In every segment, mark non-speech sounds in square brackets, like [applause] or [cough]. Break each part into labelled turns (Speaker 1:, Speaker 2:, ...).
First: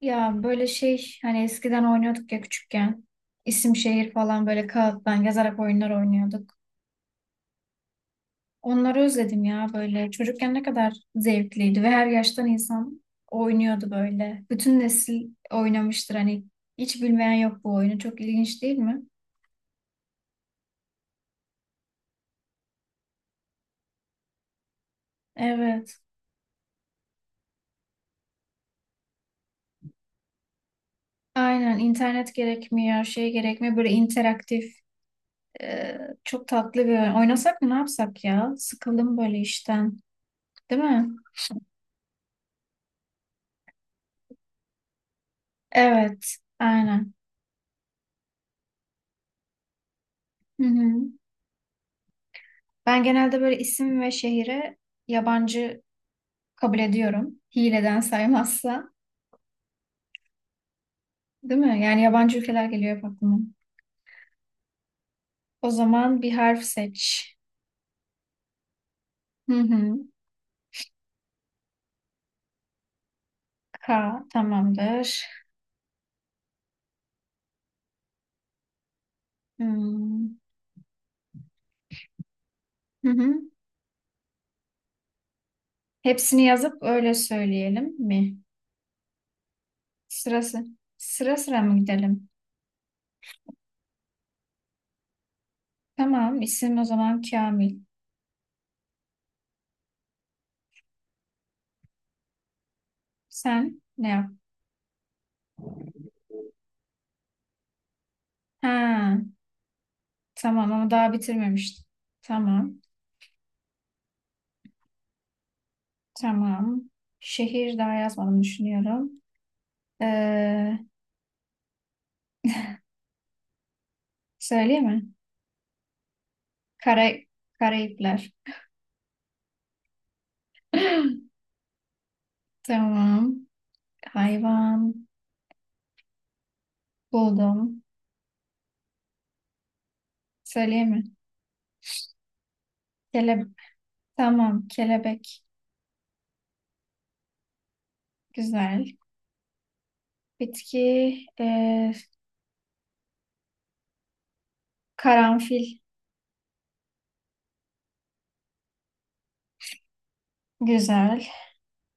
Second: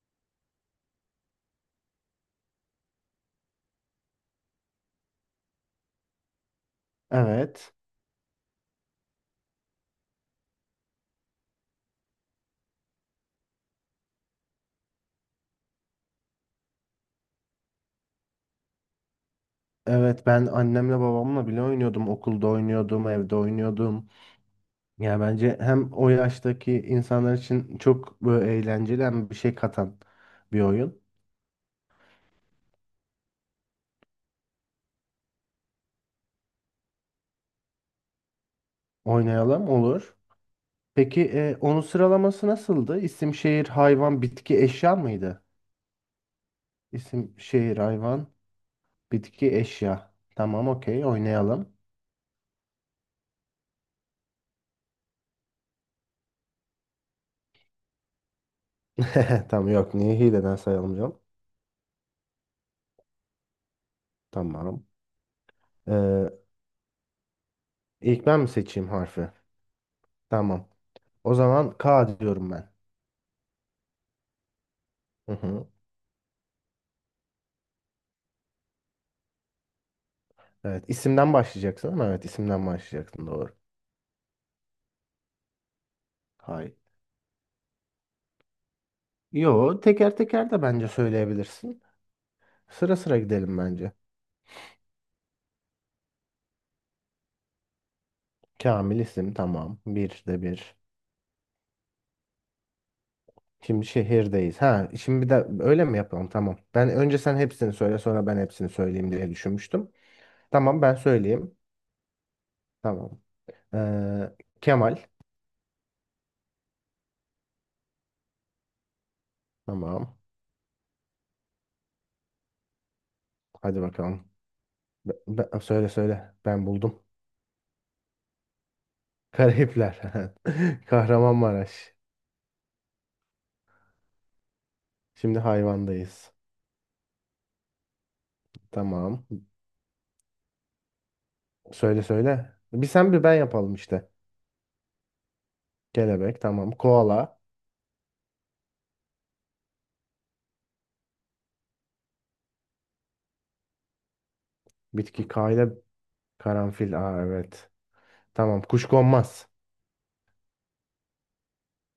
Speaker 1: Ya böyle şey hani eskiden oynuyorduk ya küçükken. İsim şehir falan böyle kağıttan yazarak oyunlar oynuyorduk.
Speaker 2: Evet.
Speaker 1: Onları özledim ya böyle. Çocukken ne kadar zevkliydi ve her yaştan insan oynuyordu böyle. Bütün nesil oynamıştır hani hiç bilmeyen yok bu oyunu. Çok ilginç değil mi?
Speaker 2: Evet ben annemle babamla bile oynuyordum. Okulda oynuyordum, evde oynuyordum. Yani bence hem
Speaker 1: Evet.
Speaker 2: o yaştaki insanlar için çok böyle eğlenceli hem bir şey katan bir oyun.
Speaker 1: Aynen internet gerekmiyor, şey gerekmiyor. Böyle interaktif, e, çok tatlı bir oyun. Oynasak mı ne yapsak ya? Sıkıldım böyle
Speaker 2: Oynayalım
Speaker 1: işten,
Speaker 2: olur.
Speaker 1: değil mi?
Speaker 2: Peki onun sıralaması nasıldı? İsim, şehir, hayvan, bitki, eşya mıydı?
Speaker 1: Evet, aynen.
Speaker 2: İsim, şehir, hayvan, bitki, eşya.
Speaker 1: Hı
Speaker 2: Tamam, okey,
Speaker 1: hı.
Speaker 2: oynayalım.
Speaker 1: Ben genelde böyle isim ve şehire yabancı kabul ediyorum. Hileden saymazsa,
Speaker 2: [laughs] Tamam, yok niye hileden sayalım canım.
Speaker 1: değil mi? Yani yabancı ülkeler geliyor hep aklıma.
Speaker 2: Tamam.
Speaker 1: O zaman bir
Speaker 2: Ee,
Speaker 1: harf seç.
Speaker 2: ilk ben mi seçeyim harfi?
Speaker 1: Hı hı.
Speaker 2: Tamam. O zaman K diyorum ben.
Speaker 1: K tamamdır.
Speaker 2: Hı hı.
Speaker 1: Hmm.
Speaker 2: Evet, isimden başlayacaksın, ama evet isimden
Speaker 1: Hı
Speaker 2: başlayacaksın,
Speaker 1: hı.
Speaker 2: doğru.
Speaker 1: Hepsini
Speaker 2: Hayır.
Speaker 1: yazıp öyle söyleyelim mi?
Speaker 2: Yo, teker teker de
Speaker 1: Sırası.
Speaker 2: bence
Speaker 1: Sıra sıra mı
Speaker 2: söyleyebilirsin.
Speaker 1: gidelim?
Speaker 2: Sıra sıra gidelim bence.
Speaker 1: Tamam, isim o zaman Kamil.
Speaker 2: Kamil isim, tamam. Bir de bir.
Speaker 1: Sen
Speaker 2: Şimdi
Speaker 1: ne yap?
Speaker 2: şehirdeyiz. Ha, şimdi bir de öyle mi yapalım? Tamam. Ben önce sen hepsini söyle sonra ben hepsini söyleyeyim
Speaker 1: Ha,
Speaker 2: diye düşünmüştüm.
Speaker 1: tamam
Speaker 2: Tamam,
Speaker 1: ama
Speaker 2: ben
Speaker 1: daha
Speaker 2: söyleyeyim.
Speaker 1: bitirmemiştim. Tamam,
Speaker 2: Tamam. Ee, Kemal.
Speaker 1: tamam. Şehir daha yazmadım düşünüyorum.
Speaker 2: Tamam.
Speaker 1: Ee,
Speaker 2: Hadi bakalım.
Speaker 1: söyleyeyim mi?
Speaker 2: Söyle söyle. Ben buldum.
Speaker 1: Kara, Karayipler.
Speaker 2: Karayipler. [laughs]
Speaker 1: [laughs]
Speaker 2: Kahramanmaraş.
Speaker 1: Tamam. Hayvan
Speaker 2: Şimdi hayvandayız.
Speaker 1: buldum.
Speaker 2: Tamam.
Speaker 1: Söyleyeyim mi?
Speaker 2: Söyle söyle. Bir sen bir ben
Speaker 1: Kele,
Speaker 2: yapalım işte.
Speaker 1: tamam. Kelebek.
Speaker 2: Kelebek tamam. Koala.
Speaker 1: Güzel. Bitki.
Speaker 2: Bitki kayda
Speaker 1: Karanfil.
Speaker 2: karanfil. Aa, evet. Tamam. Kuşkonmaz.
Speaker 1: Güzel.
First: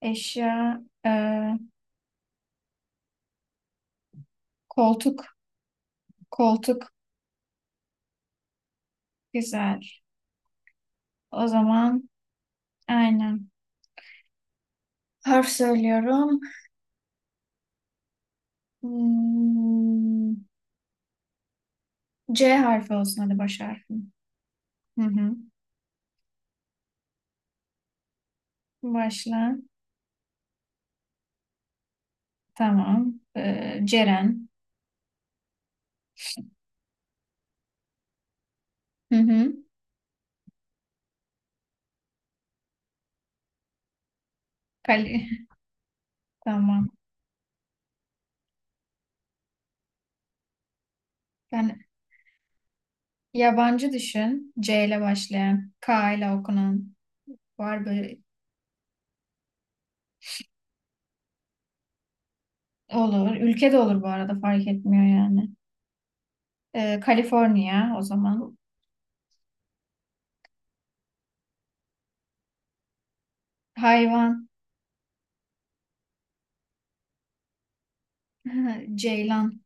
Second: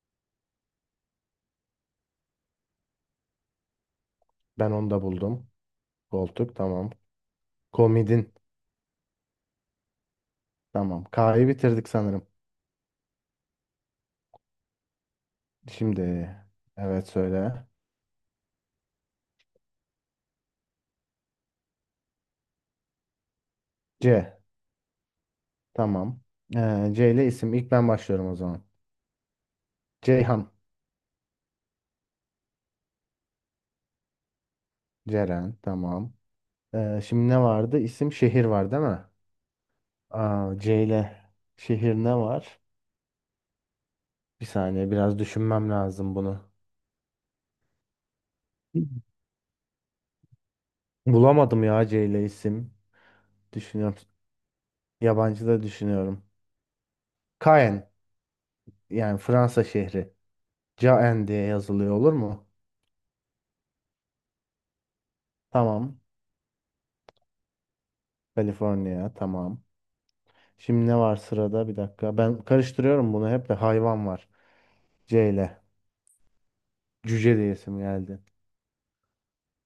Speaker 1: Eşya. ee,
Speaker 2: Ben onu da
Speaker 1: koltuk.
Speaker 2: buldum. Koltuk tamam.
Speaker 1: Koltuk.
Speaker 2: Komidin.
Speaker 1: Güzel.
Speaker 2: Tamam.
Speaker 1: O
Speaker 2: K'yı bitirdik
Speaker 1: zaman
Speaker 2: sanırım.
Speaker 1: aynen. Harf
Speaker 2: Şimdi
Speaker 1: söylüyorum.
Speaker 2: evet, söyle.
Speaker 1: Hmm, C harfi olsun hadi baş harfi.
Speaker 2: C.
Speaker 1: Hı hı.
Speaker 2: Tamam. C ile isim. İlk ben başlıyorum o zaman.
Speaker 1: Başla.
Speaker 2: Ceyhan.
Speaker 1: Tamam. Ceren.
Speaker 2: Ceren. Tamam. Şimdi ne vardı? İsim şehir var değil mi?
Speaker 1: Hı hı.
Speaker 2: Aa, C ile şehir ne var? Bir saniye, biraz
Speaker 1: Kali.
Speaker 2: düşünmem lazım
Speaker 1: [laughs]
Speaker 2: bunu.
Speaker 1: Tamam.
Speaker 2: Bulamadım
Speaker 1: Yani
Speaker 2: ya C ile isim.
Speaker 1: yabancı
Speaker 2: Düşünüyorum.
Speaker 1: düşün. C ile
Speaker 2: Yabancı da
Speaker 1: başlayan. K
Speaker 2: düşünüyorum.
Speaker 1: ile okunan. Var
Speaker 2: Caen,
Speaker 1: böyle.
Speaker 2: yani Fransa şehri. Caen diye yazılıyor, olur mu?
Speaker 1: Olur. Ülke de olur bu arada fark etmiyor yani.
Speaker 2: Tamam.
Speaker 1: Kaliforniya o zaman.
Speaker 2: Kaliforniya tamam. Şimdi ne var sırada? Bir dakika. Ben karıştırıyorum bunu hep, de hayvan var.
Speaker 1: Hayvan.
Speaker 2: C ile. Cüce diye isim geldi.
Speaker 1: [laughs] Ceylan.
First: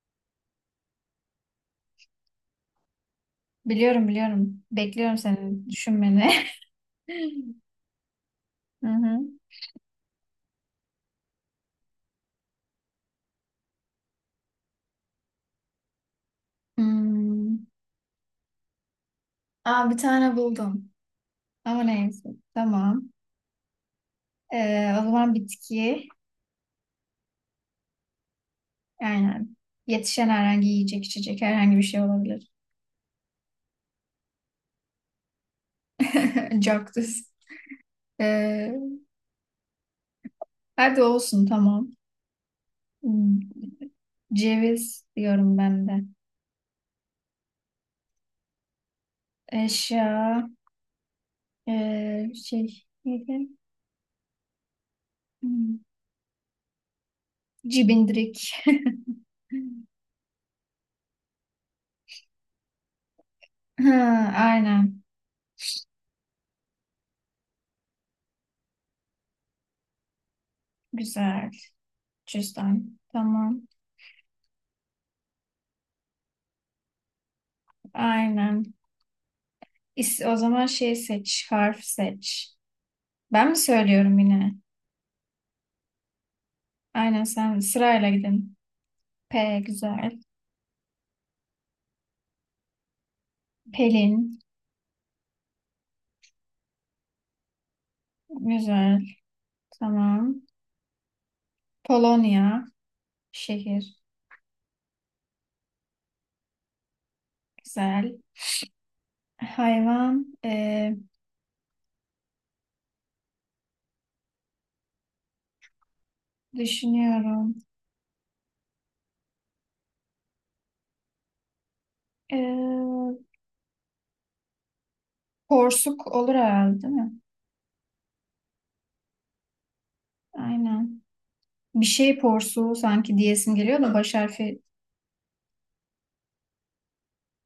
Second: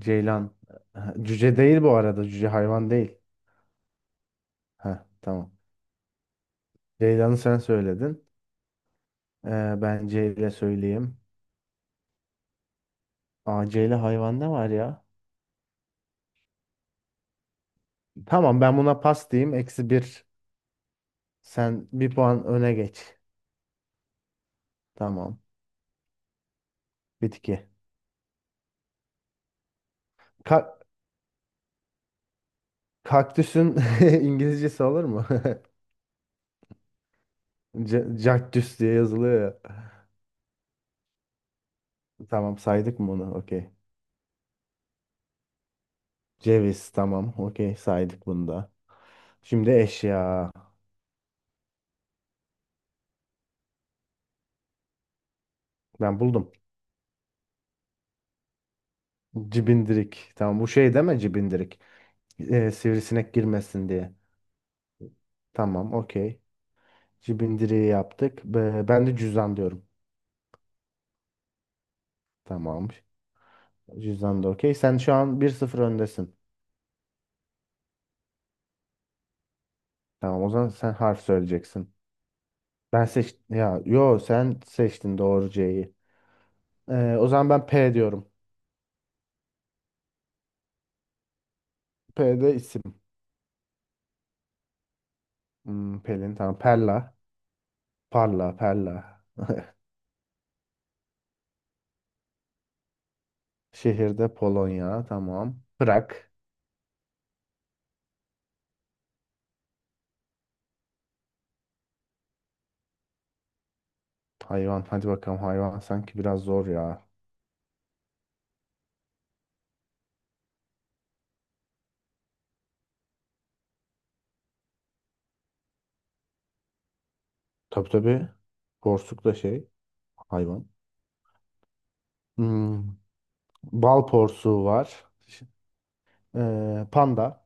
Speaker 2: Ceylan. Ha, Cüce değil bu arada. Cüce hayvan değil.
Speaker 1: Biliyorum.
Speaker 2: Ha,
Speaker 1: Bekliyorum
Speaker 2: tamam.
Speaker 1: senin düşünmeni.
Speaker 2: Ceylan'ı sen
Speaker 1: [laughs]
Speaker 2: söyledin.
Speaker 1: Hı hı.
Speaker 2: Ben C ile söyleyeyim. Aa, C ile hayvan ne var ya?
Speaker 1: Hmm.
Speaker 2: Tamam, ben buna pas diyeyim.
Speaker 1: Aa,
Speaker 2: Eksi
Speaker 1: bir
Speaker 2: bir.
Speaker 1: tane buldum. Ama
Speaker 2: Sen bir
Speaker 1: neyse.
Speaker 2: puan öne
Speaker 1: Tamam.
Speaker 2: geç.
Speaker 1: O zaman
Speaker 2: Tamam.
Speaker 1: bitki.
Speaker 2: Bitki.
Speaker 1: Aynen. Yetişen herhangi
Speaker 2: Ka-
Speaker 1: yiyecek içecek herhangi bir şey olabilir.
Speaker 2: Kaktüsün [laughs] İngilizcesi olur mu? [laughs]
Speaker 1: [laughs] Cactus. Ee,
Speaker 2: Cactus diye yazılıyor ya.
Speaker 1: hadi olsun tamam.
Speaker 2: Tamam, saydık mı onu?
Speaker 1: Hmm,
Speaker 2: Okey.
Speaker 1: Ceviz diyorum ben de.
Speaker 2: Ceviz tamam. Okey, saydık bunu da. Şimdi
Speaker 1: Eşya.
Speaker 2: eşya.
Speaker 1: Şey neydi? Hmm,
Speaker 2: Ben buldum.
Speaker 1: Cibindirik. [laughs]
Speaker 2: Cibindirik. Tamam, bu şey deme cibindirik. Sivrisinek girmesin
Speaker 1: Ha,
Speaker 2: diye.
Speaker 1: aynen.
Speaker 2: Tamam, okey. Cibindiriği yaptık. Ben de cüzdan diyorum.
Speaker 1: Güzel.
Speaker 2: Tamam.
Speaker 1: Cüzdan. Tamam.
Speaker 2: Cüzdan da okey. Sen şu an bir sıfır öndesin.
Speaker 1: Aynen. O
Speaker 2: Tamam, o
Speaker 1: zaman
Speaker 2: zaman sen
Speaker 1: şey
Speaker 2: harf
Speaker 1: seç. Harf
Speaker 2: söyleyeceksin.
Speaker 1: seç.
Speaker 2: Ben seç
Speaker 1: Ben mi
Speaker 2: ya,
Speaker 1: söylüyorum
Speaker 2: yo,
Speaker 1: yine?
Speaker 2: sen seçtin doğru, C'yi.
Speaker 1: Aynen
Speaker 2: O zaman
Speaker 1: sen
Speaker 2: ben P
Speaker 1: sırayla
Speaker 2: diyorum.
Speaker 1: gidin. P güzel.
Speaker 2: P de isim.
Speaker 1: Pelin.
Speaker 2: Pelin tamam. Perla. Parla, Perla.
Speaker 1: Güzel. Tamam. Polonya. Şehir.
Speaker 2: Şehirde Polonya tamam. Prag.
Speaker 1: Güzel. Hayvan.
Speaker 2: Hayvan. Hadi bakalım, hayvan sanki biraz zor ya.
Speaker 1: Düşünüyorum. E, porsuk olur herhalde değil mi?
Speaker 2: Tabii tabii. Porsuk da şey. Hayvan.
Speaker 1: Aynen. Bir şey porsuğu
Speaker 2: Hmm,
Speaker 1: sanki diyesim geliyor da
Speaker 2: Bal
Speaker 1: baş harfi.
Speaker 2: porsuğu var. Panda.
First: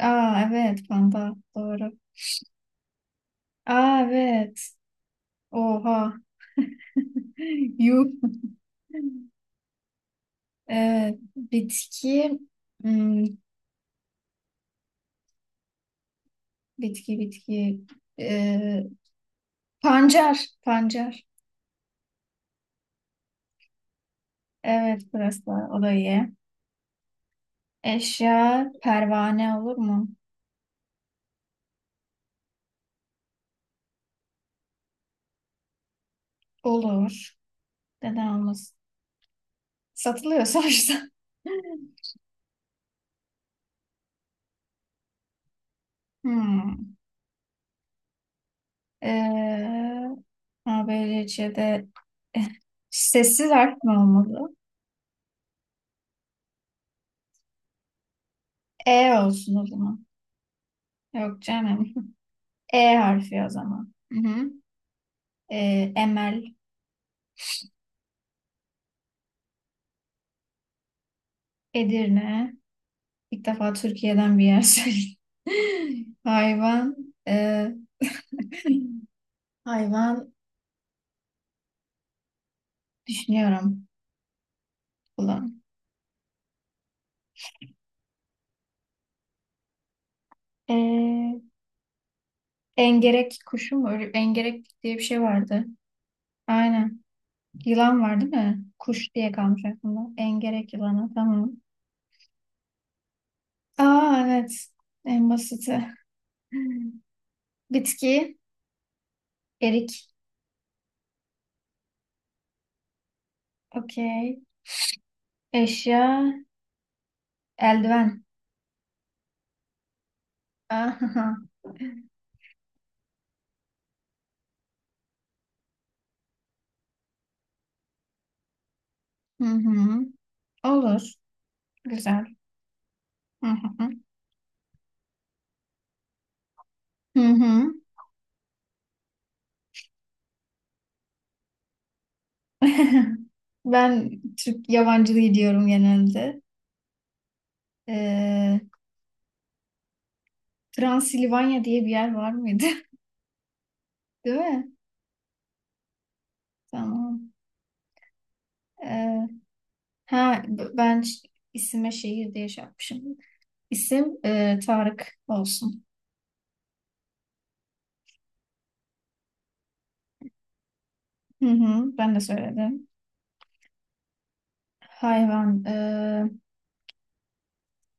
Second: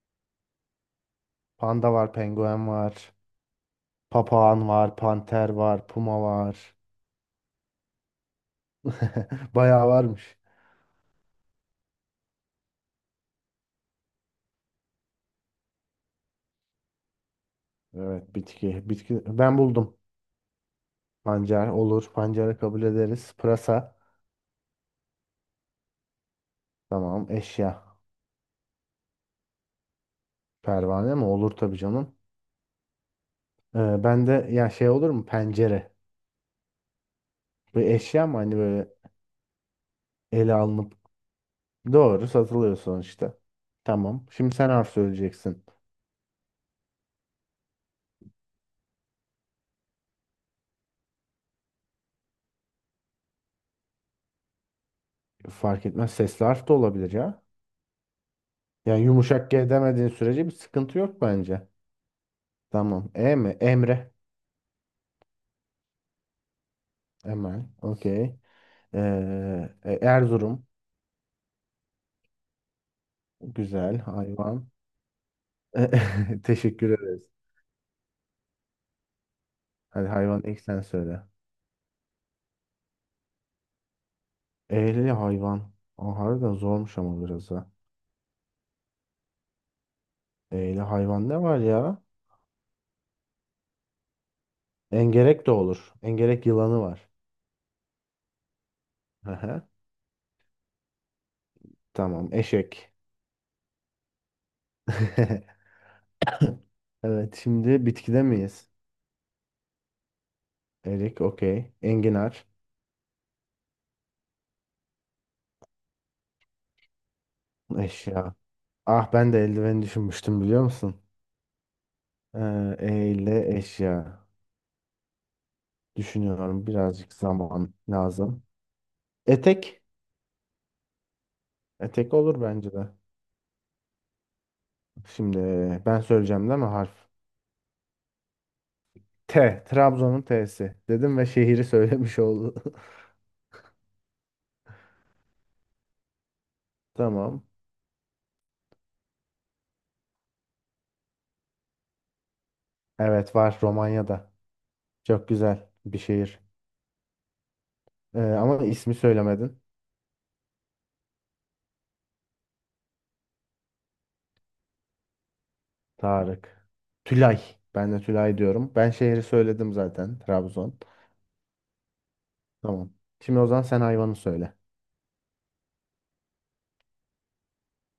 Speaker 1: Aa evet panda.
Speaker 2: Panda
Speaker 1: Doğru.
Speaker 2: var, penguen var.
Speaker 1: Aa evet.
Speaker 2: Papağan var, panter var,
Speaker 1: Oha.
Speaker 2: puma var.
Speaker 1: [laughs] Yuh.
Speaker 2: [laughs] Bayağı varmış.
Speaker 1: Bitki. Hmm, bitki.
Speaker 2: Evet, bitki.
Speaker 1: E,
Speaker 2: Bitki. Ben buldum.
Speaker 1: pancar. Pancar.
Speaker 2: Pancar olur. Pancarı kabul ederiz. Pırasa.
Speaker 1: Evet burası da o da iyi.
Speaker 2: Tamam. Eşya.
Speaker 1: Eşya pervane olur mu?
Speaker 2: Pervane mi? Olur tabii canım. Ben de ya şey olur mu? Pencere.
Speaker 1: Olur.
Speaker 2: Bir
Speaker 1: Neden
Speaker 2: eşya mı? Hani
Speaker 1: olmasın?
Speaker 2: böyle
Speaker 1: Satılıyor
Speaker 2: ele alınıp,
Speaker 1: sonuçta. [laughs]
Speaker 2: doğru, satılıyor sonuçta. Tamam. Şimdi sen harf söyleyeceksin.
Speaker 1: Hmm. Ee, ABC'de sessiz [laughs] harf mi olmalı?
Speaker 2: Fark etmez. Sesli harf de olabilir ya. Yani
Speaker 1: E
Speaker 2: yumuşak
Speaker 1: olsun o
Speaker 2: G
Speaker 1: zaman.
Speaker 2: demediğin sürece bir sıkıntı yok
Speaker 1: Yok
Speaker 2: bence.
Speaker 1: canım. [laughs] E
Speaker 2: Tamam. E
Speaker 1: harfi o
Speaker 2: mi?
Speaker 1: zaman.
Speaker 2: Emre.
Speaker 1: Hı hı. Emel,
Speaker 2: Emel. Okey. Erzurum.
Speaker 1: Edirne. İlk defa
Speaker 2: Güzel.
Speaker 1: Türkiye'den bir yer
Speaker 2: Hayvan.
Speaker 1: söyledim. [laughs]
Speaker 2: [laughs] Teşekkür
Speaker 1: Hayvan.
Speaker 2: ederiz.
Speaker 1: ee, [laughs]
Speaker 2: Hadi,
Speaker 1: hayvan
Speaker 2: hayvan ilk sen söyle.
Speaker 1: düşünüyorum.
Speaker 2: Eğli
Speaker 1: Ulan.
Speaker 2: hayvan. O harbiden zormuş ama biraz ha. Eğli hayvan
Speaker 1: Ee,
Speaker 2: ne var ya?
Speaker 1: Engerek kuşu mu? Engerek diye bir şey
Speaker 2: Engerek de
Speaker 1: vardı.
Speaker 2: olur. Engerek yılanı
Speaker 1: Aynen.
Speaker 2: var.
Speaker 1: Yılan var değil mi? Kuş diye kalmış
Speaker 2: Aha,
Speaker 1: aklımda. Engerek yılanı. Tamam.
Speaker 2: tamam, eşek. [laughs]
Speaker 1: Aa evet. En basiti. [laughs]
Speaker 2: Evet, şimdi bitkide
Speaker 1: Bitki.
Speaker 2: miyiz?
Speaker 1: Erik.
Speaker 2: Erik okey. Enginar.
Speaker 1: Okey. Eşya. Eldiven.
Speaker 2: Eşya. Ah, ben de eldiveni düşünmüştüm, biliyor musun?
Speaker 1: Aha.
Speaker 2: Eğli eşya. Düşünüyorum, birazcık zaman lazım.
Speaker 1: Hı
Speaker 2: Etek.
Speaker 1: hı. Olur.
Speaker 2: Etek
Speaker 1: Güzel.
Speaker 2: olur bence de.
Speaker 1: Hı hı.
Speaker 2: Şimdi ben söyleyeceğim değil mi harf?
Speaker 1: Hı hı.
Speaker 2: T. Trabzon'un T'si. Dedim ve şehri söylemiş oldu.
Speaker 1: [laughs] Ben Türk yabancılığı diyorum genelde.
Speaker 2: [laughs] Tamam.
Speaker 1: Ee, Transilvanya diye bir yer var mıydı?
Speaker 2: Evet, var,
Speaker 1: [laughs]
Speaker 2: Romanya'da.
Speaker 1: Değil mi?
Speaker 2: Çok güzel bir şehir.
Speaker 1: Tamam.
Speaker 2: Ama ismi
Speaker 1: Ee,
Speaker 2: söylemedin.
Speaker 1: Ha, b- ben ş- isime şehir diye şey yapmışım. İsim Tarık olsun.
Speaker 2: Tarık. Tülay. Ben de Tülay diyorum. Ben şehri söyledim zaten. Trabzon.
Speaker 1: Hı hı, ben de söyledim.
Speaker 2: Tamam. Şimdi o zaman sen hayvanı söyle.
Speaker 1: Hayvan.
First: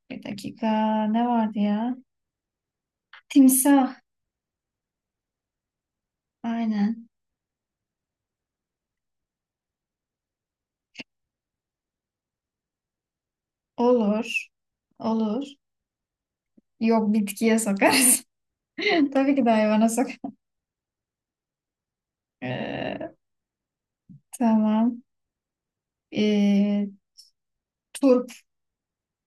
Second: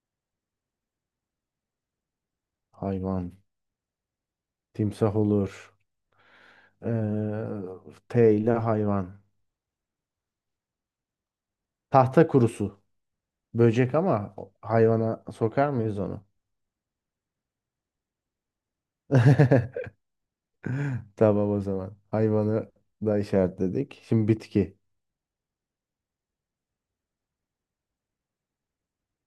Speaker 1: Bir dakika. Ne vardı ya?
Speaker 2: Hayvan.
Speaker 1: Timsah.
Speaker 2: Timsah olur.
Speaker 1: Aynen.
Speaker 2: Ee, T ile hayvan. Tahta kurusu. Böcek ama
Speaker 1: Olur.
Speaker 2: hayvana
Speaker 1: Olur.
Speaker 2: sokar mıyız onu?
Speaker 1: Yok bitkiye sokarız. [laughs] Tabii ki de
Speaker 2: [laughs]
Speaker 1: hayvana sok.
Speaker 2: [laughs] Tamam o zaman. Hayvanı
Speaker 1: E,
Speaker 2: da işaretledik. Şimdi bitki.
Speaker 1: tamam. E, turp.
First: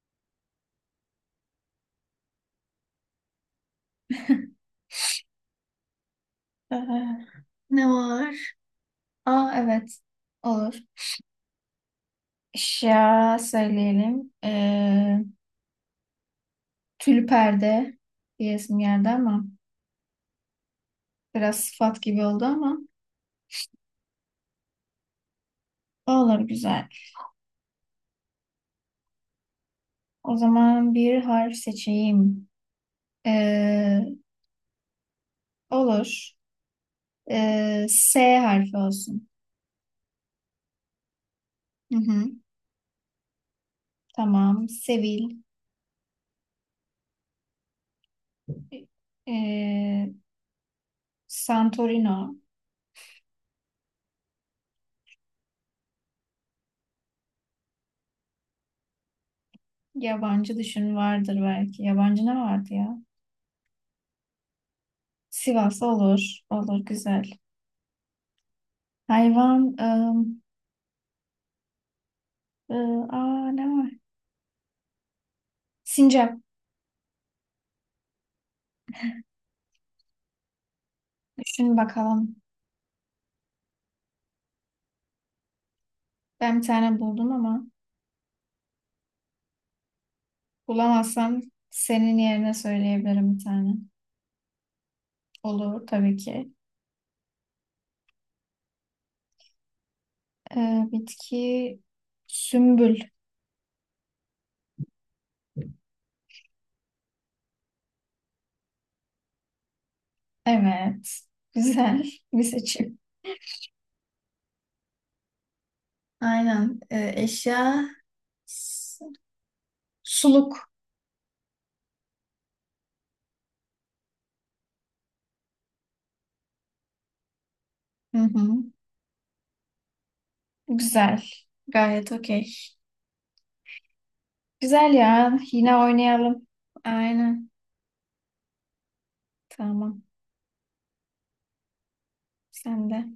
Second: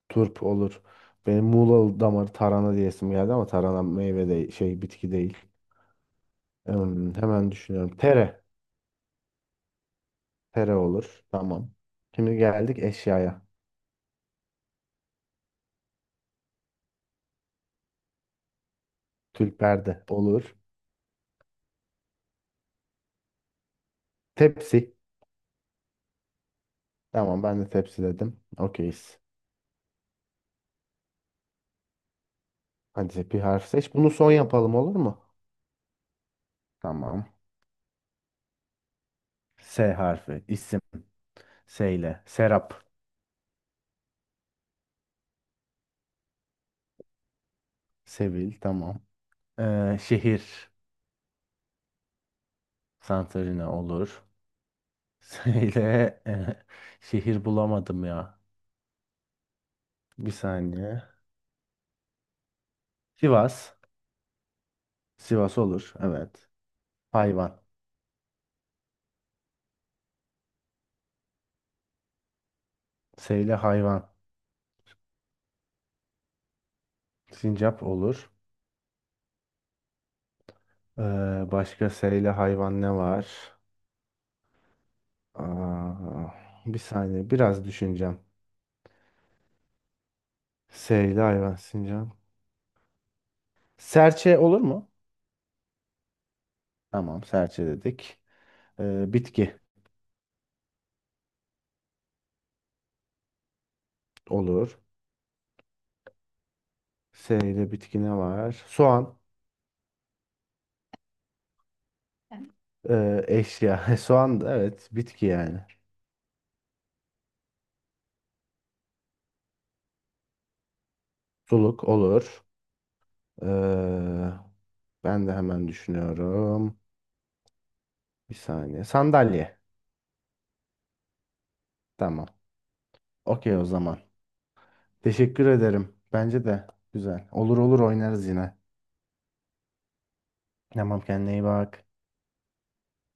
Speaker 2: Turp olur. Benim Muğla damarı tarhana diyesim geldi ama tarhana meyve de şey, bitki değil.
Speaker 1: E,
Speaker 2: Hemen
Speaker 1: ne
Speaker 2: düşünüyorum. Tere.
Speaker 1: var? Aa evet. Olur.
Speaker 2: Tere olur. Tamam. Şimdi geldik
Speaker 1: Eşya
Speaker 2: eşyaya.
Speaker 1: söyleyelim. Tül perde diyesim geldi ama
Speaker 2: Tülper de olur.
Speaker 1: biraz sıfat gibi oldu ama
Speaker 2: Tepsi.
Speaker 1: olur güzel.
Speaker 2: Tamam, ben de tepsi dedim. Okeyiz.
Speaker 1: O zaman bir harf seçeyim.
Speaker 2: Hadi bir harf seç.
Speaker 1: Ee,
Speaker 2: Bunu son yapalım olur mu?
Speaker 1: olur.
Speaker 2: Tamam.
Speaker 1: S harfi olsun.
Speaker 2: S harfi. İsim. S
Speaker 1: Hı
Speaker 2: ile.
Speaker 1: hı,
Speaker 2: Serap.
Speaker 1: tamam. Sevil.
Speaker 2: Sevil. Tamam.
Speaker 1: Ee,
Speaker 2: Şehir.
Speaker 1: Santorino.
Speaker 2: Santorini olur. Şeyde e, [laughs] şehir bulamadım ya. Bir
Speaker 1: Yabancı düşün
Speaker 2: saniye.
Speaker 1: vardır belki. Yabancı ne vardı ya?
Speaker 2: Sivas. Sivas
Speaker 1: Sivas
Speaker 2: olur.
Speaker 1: olur.
Speaker 2: Evet.
Speaker 1: Olur güzel.
Speaker 2: Hayvan.
Speaker 1: Hayvan. I, aa,
Speaker 2: Seyle
Speaker 1: ne var?
Speaker 2: hayvan.
Speaker 1: Sincap.
Speaker 2: Sincap olur. Ee,
Speaker 1: Düşün
Speaker 2: Başka seyle
Speaker 1: bakalım.
Speaker 2: hayvan ne var? Aa,
Speaker 1: Ben bir
Speaker 2: bir
Speaker 1: tane
Speaker 2: saniye.
Speaker 1: buldum
Speaker 2: Biraz
Speaker 1: ama.
Speaker 2: düşüneceğim. Seyle
Speaker 1: Bulamazsam
Speaker 2: hayvan. Sincap.
Speaker 1: senin yerine söyleyebilirim bir tane.
Speaker 2: Serçe olur mu?
Speaker 1: Olur tabii ki.
Speaker 2: Tamam. Serçe dedik. Bitki
Speaker 1: Bitki sümbül.
Speaker 2: olur. Seyle bitki ne var? Soğan.
Speaker 1: Evet. Güzel [laughs] bir seçim.
Speaker 2: Eşya. [laughs] Soğan da evet. Bitki yani.
Speaker 1: Aynen. Eşya s- suluk.
Speaker 2: Suluk olur. Ee, Ben de hemen düşünüyorum.
Speaker 1: Hı
Speaker 2: Bir
Speaker 1: hı.
Speaker 2: saniye. Sandalye.
Speaker 1: Güzel. Gayet
Speaker 2: Tamam.
Speaker 1: okey.
Speaker 2: Okey o zaman.
Speaker 1: Güzel ya.
Speaker 2: Teşekkür
Speaker 1: Yine
Speaker 2: ederim. Bence
Speaker 1: oynayalım.
Speaker 2: de güzel.
Speaker 1: Aynen.
Speaker 2: Olur olur, oynarız yine.
Speaker 1: Tamam.
Speaker 2: Tamam, kendine iyi bak.
Speaker 1: Sen de.